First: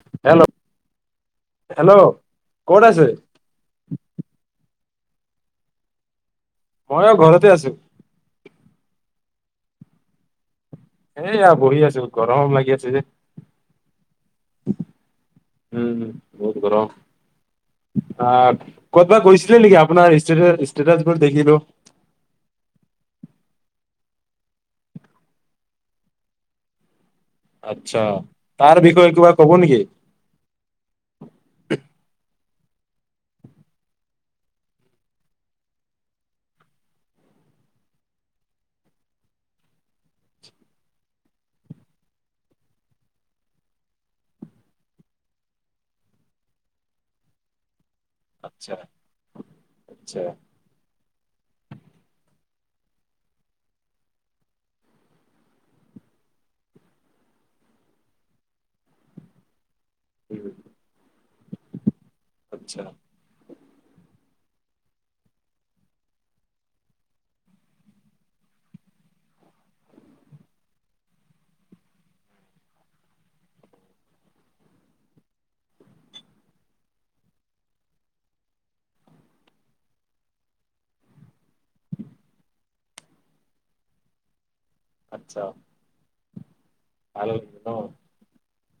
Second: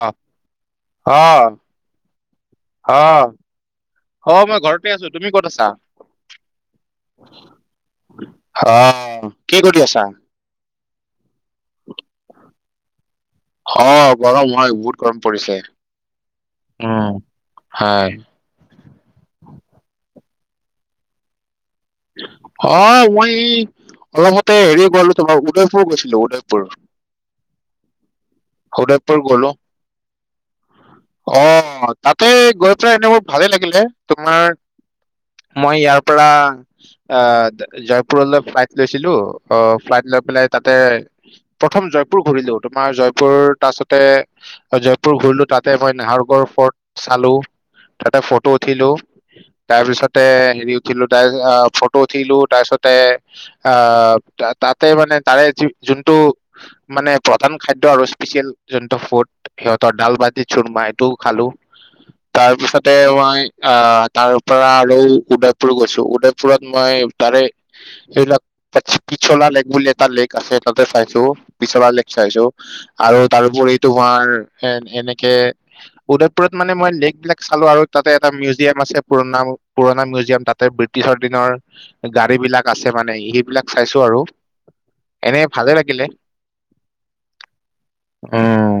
অ, hello hello ক'ত আছে অ। অ' মই ঘৰতে আছো তুমি ক'ত আছা? মইও ঘৰতে আছোঁ। অ' কি কৰি আছা? এয়া বহি আছো, গৰম লাগি আছে যে। অ' গৰম হয় বহুত গৰম পৰিছে উম অ' হয়। আ। ক'তবা গৈছিলে নেকি আপোনাৰ ষ্টেটাচ ষ্টেটাছবোৰ দেখিলোঁ। অ মই এই অলমতে হেৰি [unintelligible] উদয়পুৰ গৈছিলো উদয়পুৰ। আৰ্টছা তাৰ বিষয়ে উদয়পুৰ কিবা গলো কব নেকি? অ' তাতে গৈ পেলাই এনেবোৰ ভালে লাগিলে তোমাৰ মই ইয়াৰ পৰা আ জয়পুৰলৈ ফ্লাইট লৈছিলো, অ' ফ্লাইট লৈ পেলাই তাতে প্ৰথম জয়পুৰ ঘূৰিলো, তোমাৰ জয়পুৰ তাৰছতে জয়পুৰ ঘূৰিলো তাতে মই নাহৰগড় ফৰ্ট চালো। তাতে ফটো আচ্ছা উঠিলো, তাৰ আচ্ছা পিছতে হেৰি উঠিলো তাৰ আ ফটো উঠিলো তাৰপিছতে আ তাতে মানে তাৰে যোনটো মানে প্ৰধান খাদ্য আৰু স্পেচিয়েল যোনটো ফুড সিহঁতৰ ভাতি চুৰমা এইটো খালো, তাৰ আচ্ছা পিছতে মই অ তাৰ পৰা আৰু উদয়পুৰত গৈছো। উদয়পুৰত মই তাৰে সেইবিলাক পিছলা লেক বুলি এটা লেক আছে তাতে চাইছো পিছলা লেক চাইছো। আৰু তাৰ উপৰি তোমাৰ এনেকে উদয়পুৰত মানে মই লেক বিলাক চালো আৰু তাতে এটা মিউজিয়াম আছে পুৰণা পুৰণা মিউজিয়াম তাতে পিচ দিনৰ গাড়ী বিলাক আছে মানে সেইবিলাক চাইছো আৰু। এনে আচ্ছা ভালে লাগিলে। ভাল ন? উম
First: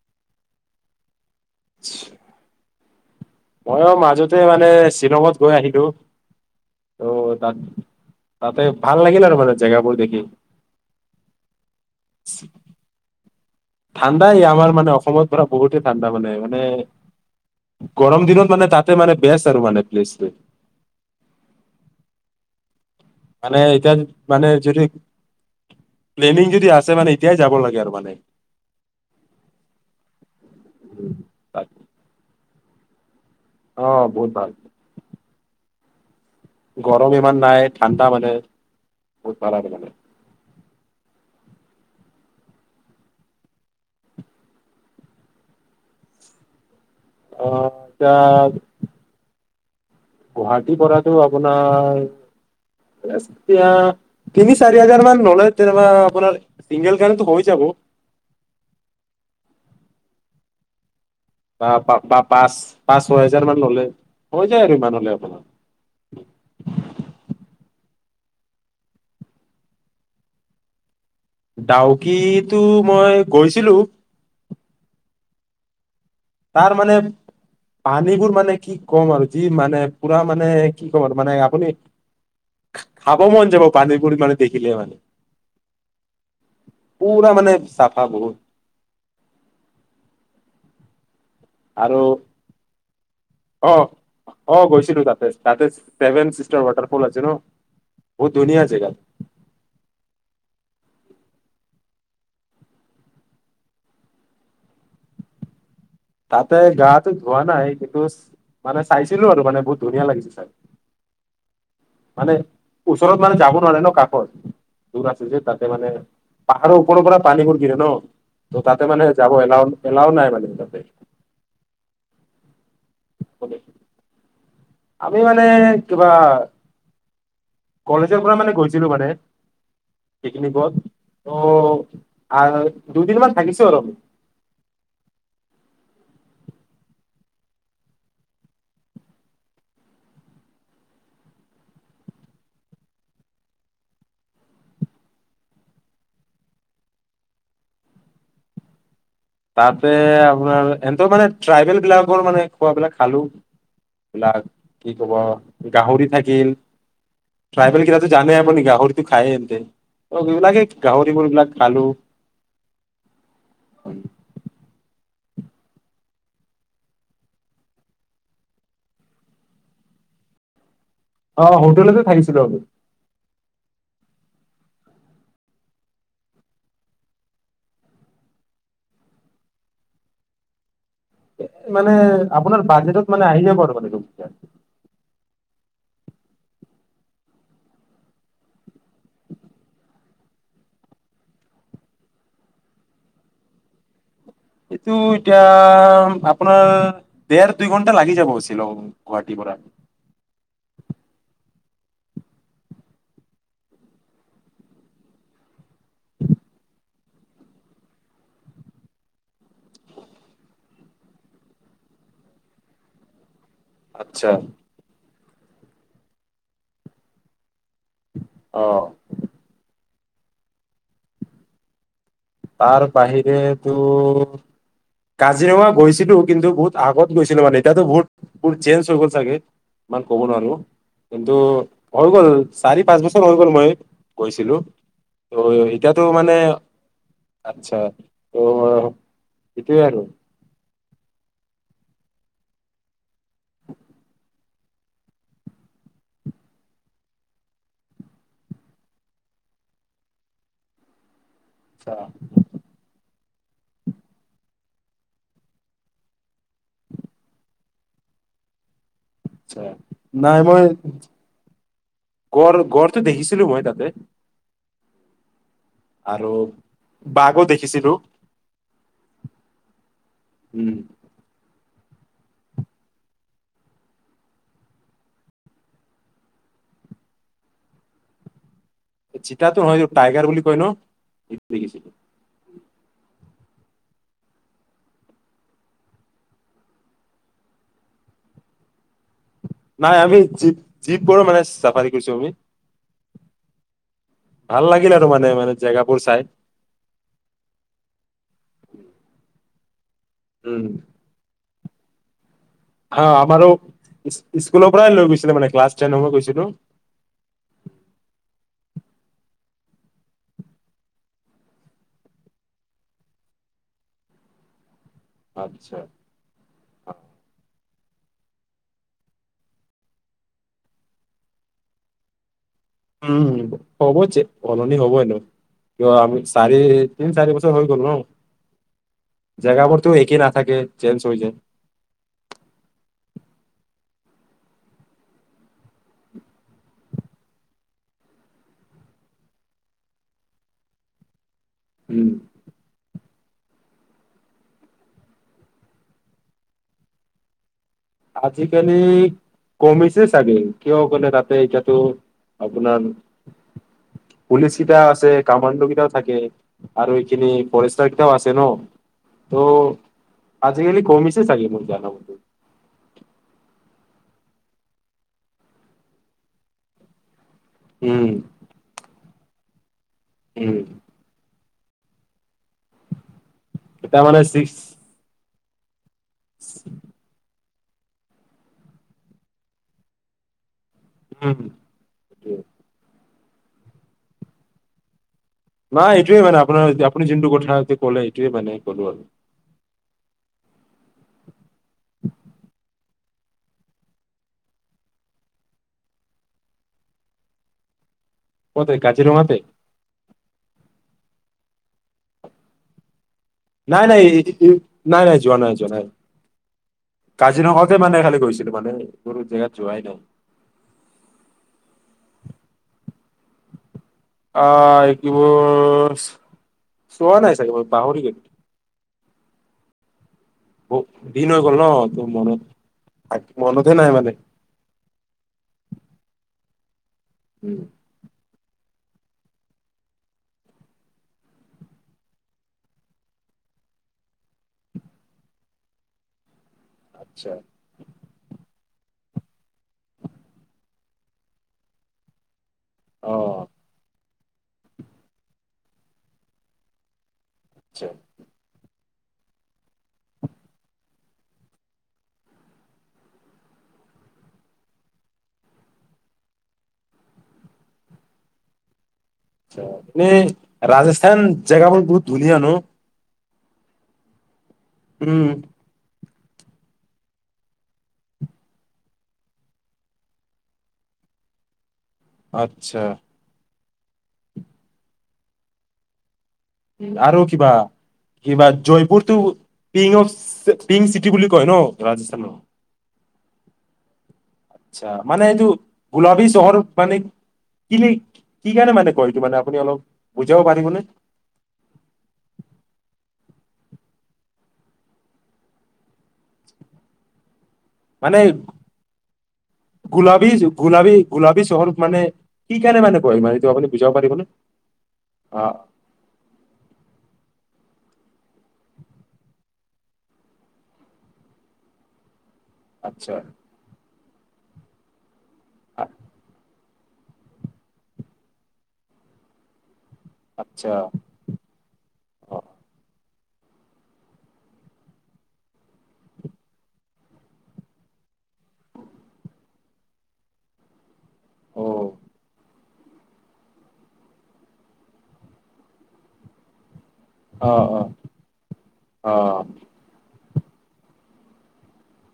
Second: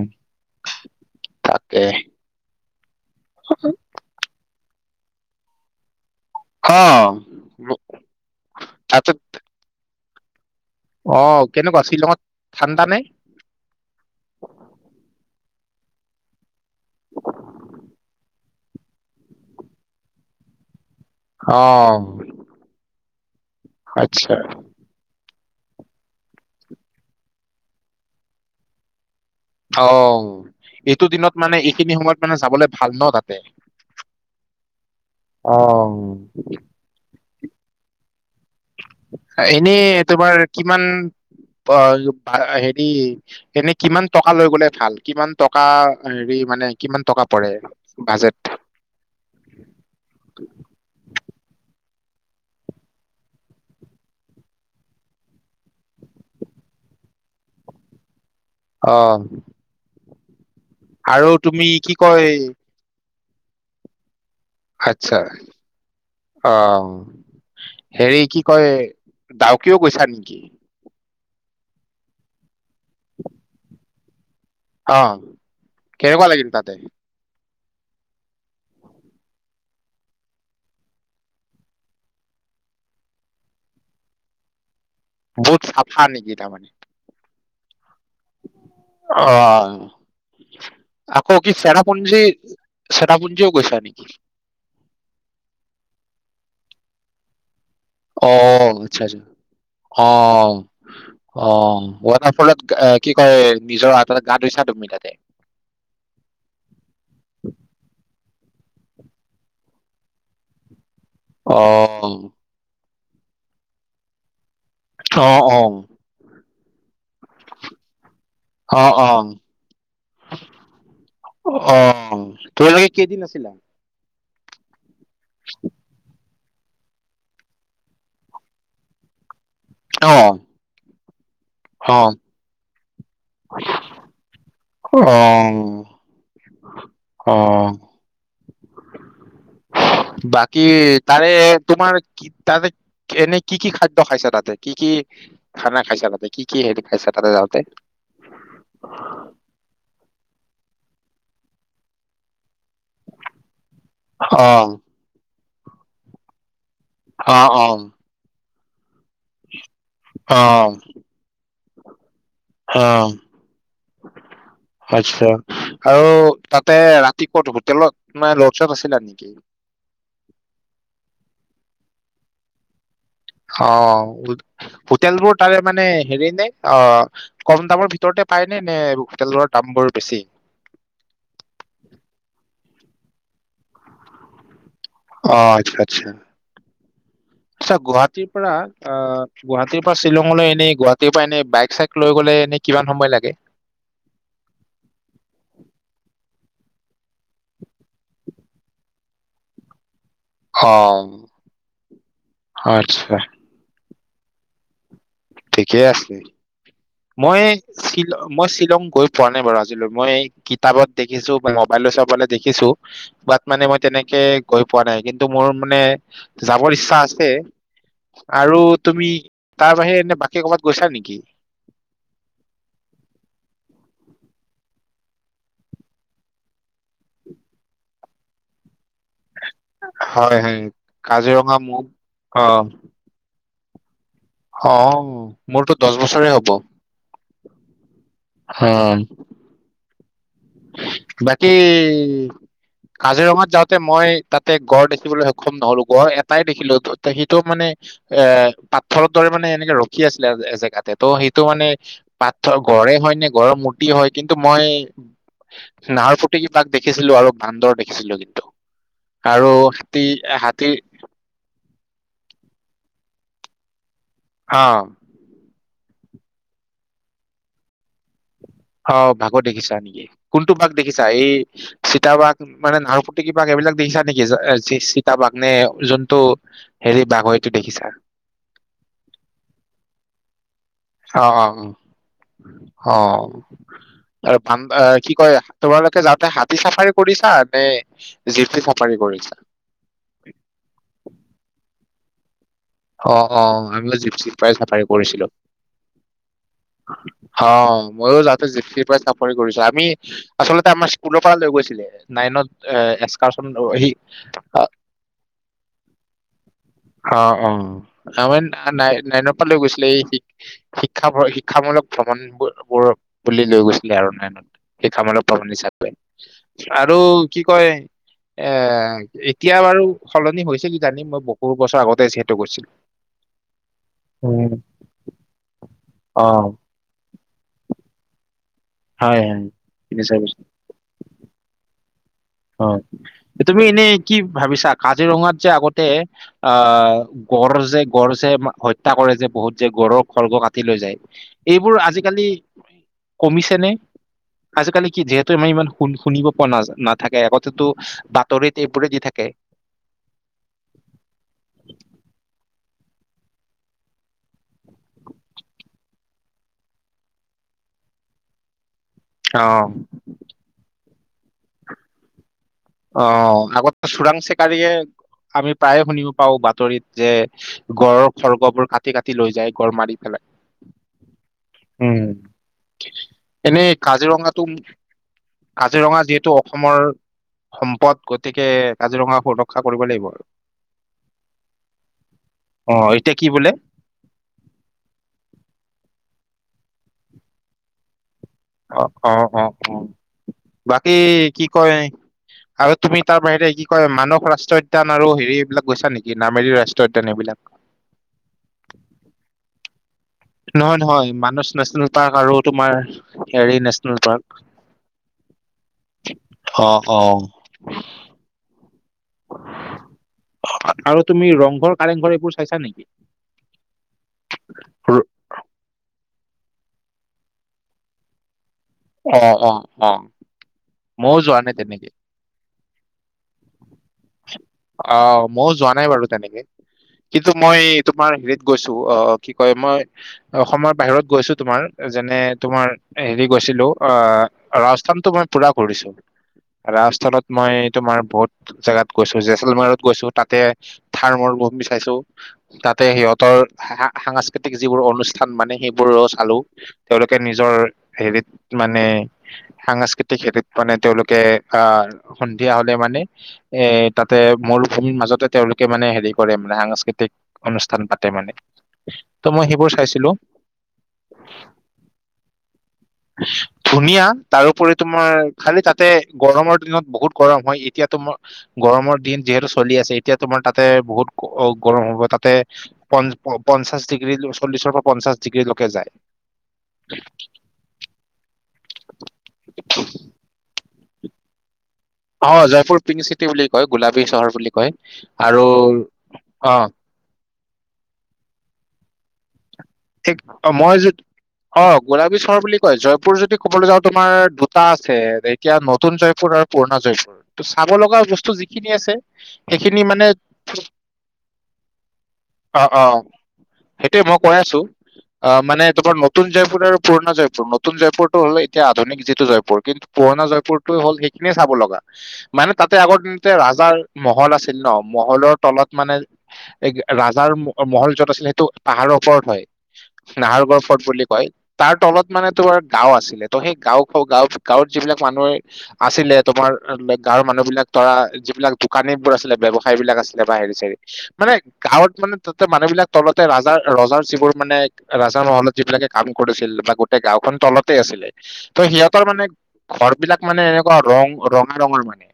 তাকে। মই উ মাজতে মানে শ্বিলঙত গৈ আহিলো। অ তাত তাতে ভাল তাৰপিছত লাগিল আৰু মানে জেগাবোৰ দেখি। অ কেনেকুৱা শ্বিলঙত ঠাণ্ডা নে? ঠাণ্ডাই আমাৰ মানে অসমত ধৰা বহুতেই ঠাণ্ডা মানে মানে। গৰম দিনত মানে তাতে মানে বেছ আৰু মানে প্লেচ। অ। মানে এতিয়া আচ্ছা মানে যদি প্লেনিং যদি আছে এতিয়াই যাব লাগে আৰু মানে। অ এইটো দিনত মানে এইখিনি সময়ত মানে যাবলে ভাল ন তাতে। অ বহুত ভাল। অ। গৰম ইমান নাই ঠাণ্ডা মানে। বহুত ভাল আৰু এনেই মানে। তোমাৰ কিমান অ হেৰি এনেই কিমান টকা লৈ গলে ভাল কিমান টকা হেৰি মানে কিমান টকা অ পৰে এতিয়া বাজেট? গুৱাহাটীৰ পৰাটো আপোনাৰ এতিয়া তিনি চাৰি হাজাৰ মান ল'লে তেনেকুৱা আপোনাৰ চিংগল কাৰণো হৈ যাব। অ। আৰু তুমি বা কি বা কয়? পাঁচ পাঁচ ছয় হেজাৰ মান ললে। হৈ যায় আৰু ইমান হ'লে আচ্ছা। আপোনাৰ। অ হেৰি কি কয় ডাউকেও গৈছা নেকি? ডাউকো টো মই গৈছিলো। অ কেনেকুৱা লাগিল? তাতে তাৰ মানে পানীবোৰ মানে কি ক'ম আৰু যি মানে পুৰা মানে কি ক'ম আৰু মানে আপুনি খাব মন যাব পানী বোৰ মানে দেখিলে হয়। বহুত চাফা নেকি তাৰমানে? পুৰা মানে চাফা বহুত। অঁ। আকৌ কি আৰু চেৰাপুঞ্জী চেৰাপুঞ্জীও অ গৈছা নেকি? অ গৈছিলো তাতে। তাতে ছেভেন চিষ্টাৰ ৱাটাৰফল আছে ন? অ বহুত ধুনীয়া জেগা [inaudible] অ। অ', ৱাটাৰফলত কি কয়, নিজৰ হাতে গা ধুইছা তুমি তাতে? তাতে গাটো ধোৱা নাই, কিন্তু মানে চাইছিলো আৰু মানে বহুত ধুনীয়া লাগিছে চাই। অ'। মানে, ওচৰত মানে যাব নোৱাৰে ন', কাষত, দূৰ অ আছ যে তাতে অ মানে। পাহাৰৰ ওপৰৰ পৰা পানীবোৰ গিৰে ন', ত তাতে মানে যাব এলা, এলাও নাই মানে তাতে। অ', তোমালোকে কেইদিন আছিলা? আমি মানে কিবা কলেজৰ পৰা মানে গৈছিলো মানে, পিকনিকত, ত' আৰু দুদিনমান থাকিছো আৰু আমি। অ', অ'। [inaudible] বাকী, তাৰে তোমাৰ তাতে এনে, কি, কি খাদ্য খাইছা তাতে, কি, কি? খানা খাইছা, তাতে কি হেৰি খাইছা তাতে যাওঁতে? তাতে আপোনাৰ মানে, সিহঁতৰ মানে ট্ৰাইবেল বিলাকৰ মানে খোৱাবিলাক খালো, এইিলাক অঁ, কি কব, গাহৰি থাকিল। অঁ, অঁ, ট্ৰাইবেল কেইটাতো জানে আপুনি, গাহৰিটো খায়ে সিহঁতে। এইবিলাকে অঁ, গাহৰি সেইবোৰ বিলাক খালো। অ'। আচ্ছা, আৰু তাতে ৰাতি ক'ত হোটেলত মানে, কি লজত আছিলা নেকি? অ', হোটেলতে থাকিছিলো আমি। অ', হোটেল বোৰ তাৰে মানে হেৰি নে, অ' কম দামৰ ভিতৰতে পাই নে, নে হোটেলৰ দাম বোৰ বেছি? মানে, আপোনাৰ বাজেটত মানে আহি যাব আৰু মানে সেইটো। অ', আচ্ছা, আচ্ছা। [unintelligible] আচ্ছা গুৱাহাটীৰ পৰা অ গুৱাহাটীৰ পৰা শ্বিলংলৈ এনে গুৱাহাটীৰ পৰা এনে বাইক চাইক লৈ গলে এনে কিমান সময় লাগে? এইটো এতিয়া আপোনাৰ ডেৰ দুই ঘন্টা লাগি যাব শ্বিলং। গুৱাহাটী পৰা। অ আচ্ছা। ঠিকেই আছে। মই এই মই শ্বিলং গৈ পোৱা নাই বাৰু আজিলৈ মই এই কিতাপত দেখিছো বা মোবাইলে চোবাইলে দেখিছো বা মানে মই তেনেকে আচ্ছা গৈ পোৱা নাই কিন্তু মোৰ মানে যাবৰ ইচ্ছা আছে। আৰু অ তুমি তাৰ বাহিৰে এনে বাকী ক'ৰবাত গৈছা নেকি? তাৰ বাহিৰে তো কাজিৰঙা গৈছিলো কিন্তু বহুত আগত গৈছিলো মানে এয়াতো বহুত বহু চেঞ্জ হৈ গ'ল চাগে। ইমান ক'ব হয় নোৱাৰো হয় কিন্তু কাজিৰঙা মোক হৈ গ'ল অ চাৰি পাঁচ বছৰ হৈ গ'ল মই গৈছিলো অ ত মোৰতো দহ এতিয়াতো বছৰে মানে আচ্ছা ত' হা। সেইটোৱে আৰু। বাকী কাজিৰঙাত যাওঁতে মই তাত তে গড় দেখিবলৈ সক্ষম নহ'লো গড় এটাই দেখিলো ত সেইটো মানে এ পাথৰৰ দৰে মানে এনেকে ৰখি আছিলে এজেগাত। অ সেইটো মানে আচ্ছা পাথ গড়ে হয় নে গড়ৰ মূৰ্তি হয় কিন্তু মই নাহৰফুটুকী বাঘ দেখিছিলো আৰু বান্দৰ দেখিছিলো কিন্তু আৰু আচ্ছা হাতী এ হাতী গঁড় গড়টো দেখিছিলো মই তাতে অ আৰু বাঘো দেখিছিলোঁ অ বাঘো দেখিছা নিকি কোনটো বাঘ উম দেখিছা এই চিতাবাঘ মানে নাহৰফুটুকী বাঘ এইবিলাক দেখিছা নিকি নে চিতাবাঘ নে যোনটো হেৰি বাঘৰ এটো দেখিছা চিতাতো হয় অ টাইগাৰ বুলি কয় ন অ অ সেইটো উ দেখিছিলো অ আৰু ভান এ কি কয় তোমালোকে যাওতে হাতী চাফাৰী কৰিছা নে জিফটি চাফাৰী কৰিছা নাই আমি জীপ জীপ গৰ মানে চাফাৰী কৰিছো আমি অ অ ভাংলা জিপচি ভাল লাগিল আৰু মানে মানে জেগাবোৰ চাই অ মইও যাওঁতে জিপচি পা চাফাৰি কৰিছো আমি আচলতে উম আমাৰ স্কুল পা লৈ গৈছিলে নাইনত এ হা এস্কাৰচন আমাৰো সি স্ক অ স্কুলৰ পাই লৈ গৈছিলে মানে ক্লাছ টেন পা গৈছিলোঁ অ অ আমাৰ নাই নাইনৰ পৰা লৈ গৈছিলে এই শিক শিক্ষা ভ শিক্ষামূলক ভ্ৰমণ ব বোৰ বুলি লৈ গৈছিলে আৰু নাইনত শিক্ষামূলক আচ্ছা, হিচাপে আৰু কি কয় এ এতিয়া বাৰু সলনি হৈছে কিজানি মই বহু বছৰ আগতে যিহেতু গৈছিলো উম হ'ব উম সলনি হ'বই ন কিয় আমি অ চাৰি তিন চাৰি বছৰ হৈ গ'ল ন হয় হয় জেগাবোৰতো তিনি একেই চাৰি বছৰ নাথাকে চেঞ্জ হৈ যায় অ তুমি এনেই কি ভাবিছা কাজিৰঙাত যে আগতে আহ গড় যে গড় যে হত্যা কৰে যে বহুত যে গড়ৰ খৰ্গ কাটি লৈ যায় এইবোৰ উম আজিকালি কমিছে নে আজিকালি কি যিহেতু আমি ইমান শুন শুনিব পোৱা নাযা না থাকে আগতেটো বাতৰিত আজিকালি এইবোৰে দি কমিছে চাগে কিয় কলে তাতে এতিয়াতো আপোনাৰ পুলিচ কেইটা আছে কামাণ্ড কেইটাও থাকে আৰু এইখিনি ফৰেষ্টাৰ কিতাও আছে ন ত অ আজিকালি কমিছে চাগে মোৰ যানা মতে অ আগতে ত চোৰাং চিকাৰীয়ে আমি প্ৰায়ে শুনিব পাওঁ বাতৰিত যে উম গড়ৰ খৰ্গবোৰ কাটি কাটি লৈ যায় গড় মাৰি পেলাই উম্ উম্ এনেই এতিয়া মানে কাজিৰঙাটো ছিক্স কাজিৰঙা যিহেতু অসমৰ সম্পদ গতিকে কাজিৰঙাক সুৰক্ষা কৰিব লাগিব আৰু উম্ অ এতিয়া কি বোলে নাই এইটোৱে মানে আপোনাৰ আপুনি যোনটো কথা এতিয়া কলেই অ অ অ অ বাকী কি কয় আৰু তুমি তাৰ বাহিৰে কি কয় মানস ৰাষ্ট্ৰীয় উদ্যান আৰু হেৰি এইবিলাক গৈছা নেকি নামেৰি ৰাষ্ট্ৰীয় উদ্যান এইবিলাক? ক'তে কাজিৰঙাতেই? নহয়- নহয় মানস নেচনেল পাৰ্ক আৰু তোমাৰ হেৰি নাই, নেচনেল নাই [unintelligible] পাৰ্ক নাই, নাই, যোৱা নাই, যোৱা নাই। অ', অ'। কাজিৰঙাতহে মানে খালি গৈছিলোঁ মানে [unintelligible] জেগাত যোৱাই নাই আৰু তুমি ৰংঘৰ, কাৰেংঘৰ এইবোৰ চাইছা নেকি? অ, ৰ- এইকেবোৰ চোৱা নাই চাগে, মই পাহৰি গৈছো। অ- অ- অ। বৌ ময়ো দিন যোৱা হৈ নাই গ'ল তেনেকে ন, তোৰ মনত [unintelligible] মনতেই নাই মানে। অ, মইও যোৱা নাই বাৰু, তেনেকে কিন্তু উম মই তোমাৰ হেৰিত গৈছোঁ অ, অ, কি কয়, মই অসমৰ বাহিৰত গৈছোঁ তোমাৰ যেনে তোমাৰ হেৰি গৈছিলোঁ আ ৰাজস্থান তোমাৰ পুৰা কৰিছোঁ। [unintelligible] ৰাজস্থানত আচ্ছা মই তোমাৰ বহুত জেগাত গৈছো। জেচলমাৰত গৈছোঁ তাতে, থাৰ মৰুভূমি চাইছোঁ। তাতে অ সিহঁতৰ সা-সা-সাংস্কৃতিক যিবোৰ অনুষ্ঠান মানে সেইবোৰো চালোঁ। তেওঁলোকে নিজৰ আচ্ছা হেৰিত মানে, সাংস্কৃতিক হেৰিত মানে তেওঁলোকে আহ, সন্ধিয়া হ'লে মানে, এ তাতে মৰুভূমিৰ মাজতে তেওঁলোকে মানে হেৰি কৰে মানে সাংস্কৃতিক অনুষ্ঠান পাতে মানে। ত' মই সেইবোৰ নে চাইছিলো ৰাজস্থান জেগাবোৰ বহুত ধুনীয়া ন'? ধুনীয়া তাৰোপৰি তোমাৰ উম খালি তাত তে গৰমৰ দিনত বহুত গৰম হয় এতিয়া তোম গৰমৰ দিন যিহেতু চলি আছে এতিয়া তোমাৰ তাতে বহুত অ' গৰম হ'ব তাত তে আচ্ছা পন প-পঞ্চাশ ডিগ্ৰীল চল্লিশৰ পৰা পঞ্চাশ ডিগ্ৰীলৈকে যায়। আৰু কিবা কিবা জয়পুৰটো পিং অফ পিং চিটি বুলি কয় ন? অ, ৰাজস্থানৰ জয়পুৰ পিংক চিটি বুলি কয়, গোলাবী চহৰ বুলি। কয় মা মানে আৰু এইটো গোলাপী অ চহৰ মানে [unintelligible] কি কাৰণে মানে কয় এইটো মানে আপুনি অলপ বুজাব [unintelligible] অ, মই পাৰিবনে য অ, গোলাবী চহৰ বুলি কয়, জয়পুৰ যদি কবলৈ যাওঁ তোমাৰ দুটা আছে। এতিয়া নতুন জয়পুৰ আৰু পুৰণা জয়পুৰ। ত' চাব লগা মানে বস্তু যিখিনি আছে, সেইখিনি মানে গোলাবী গোলাবী গোলাবী চহৰ মানে কি অ' কাৰণে অ' মানে কয় মানে এইটো আপুনি বুজাব সেইটোয়ে মই পাৰিবনে কৈ আছোঁ, অ আহ মানে তোমাৰ নতুন জয়পুৰ আৰু পুৰণা জয়পুৰ। নতুন জয়পুৰটো হ'লে এতিয়া আধুনিক যিটো জয়পুৰ কিন্তু পুৰণা জয়পুৰ টো হ'ল সেইখিনিয়ে চাব লগা। মানে তাতে আগৰ আচ্ছা দিনতে ৰাজাৰ মহল আছিল ন', মহলৰ তলত মানে- [unintelligible] এ ৰাজাৰ ম আ মহল য'ত আছিলে সেইটো পাহাৰৰ ওপৰত হয়, নাহাৰগড় আচ্ছা ফৰ্ট বুলি কয়। তাৰ তলত মানে অ তোমাৰ গাঁও আছিলে, ত' সেই গাঁওখ গাঁও গাঁৱত যিবিলাক মানুহে আছিলে তোমাৰ আ [unintelligible] গাঁৱৰ মানুহ বিলাক ধৰা যিবিলাক দোকানীবোৰ আছিলে ব্যৱস সায় বিলাক আছিলে বা হেৰি চেৰি, মানে অ গাঁৱত মানে তাতে মানুহ বিলাক তলতে ৰাজা ৰজাৰ যিবোৰ মানে ৰাজাৰ মহলত যিবিলাকে কাম কৰিছিল বা গোট টেই গাঁওখন অ তলতে আছিলে, অ ত' সিহঁতৰ অ মানে ঘৰ বিলাক মানে এনেকুৱা ৰং ৰঙা ৰঙাৰ মানে।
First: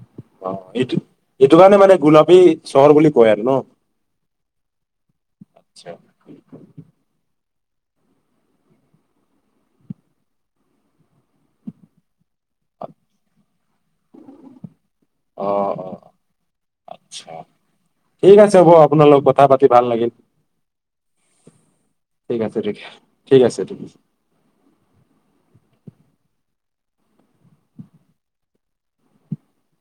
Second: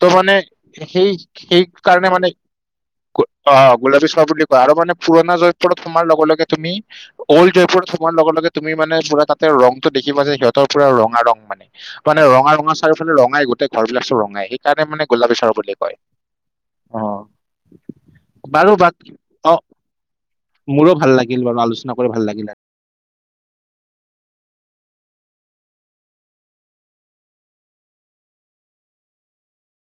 ত' মানে অ এইটো সেই এইটো সেই কাৰণে মানে গোলাপী চহৰ বুলি কয় আৰু ন অ' গোলাপী চহৰ বুলি কয়, আৰু মানে পোৰনা জয়পুৰত আচ্ছা সোমোৱা লগে লগে তুমি, অল্ড জয়পুৰত সোমোৱাৰ লগে লগে তুমি মানে পুৰা তাতে ৰংটো দেখিবা যে সিহঁতৰ পুৰা ৰঙা ৰং মানে। মানে ৰঙা ৰঙা চাৰওফালে ৰঙাই গোটেই ঘৰ বিলাক চ'ব ৰঙাই, সেই কাৰণে মানে গোলবি অ চহৰ বুলি অ কয়, অ' আচ্ছা ঠিক আছে হ'ব বাৰু আপোনাৰ বাকী লগত কথা পাতি ভাল লাগিল। মোৰো ভাল লাগিল বাৰু আলোচনা কৰি ভাল ঠিক লাগিল। আছে তেতিয়া ঠিক আছে।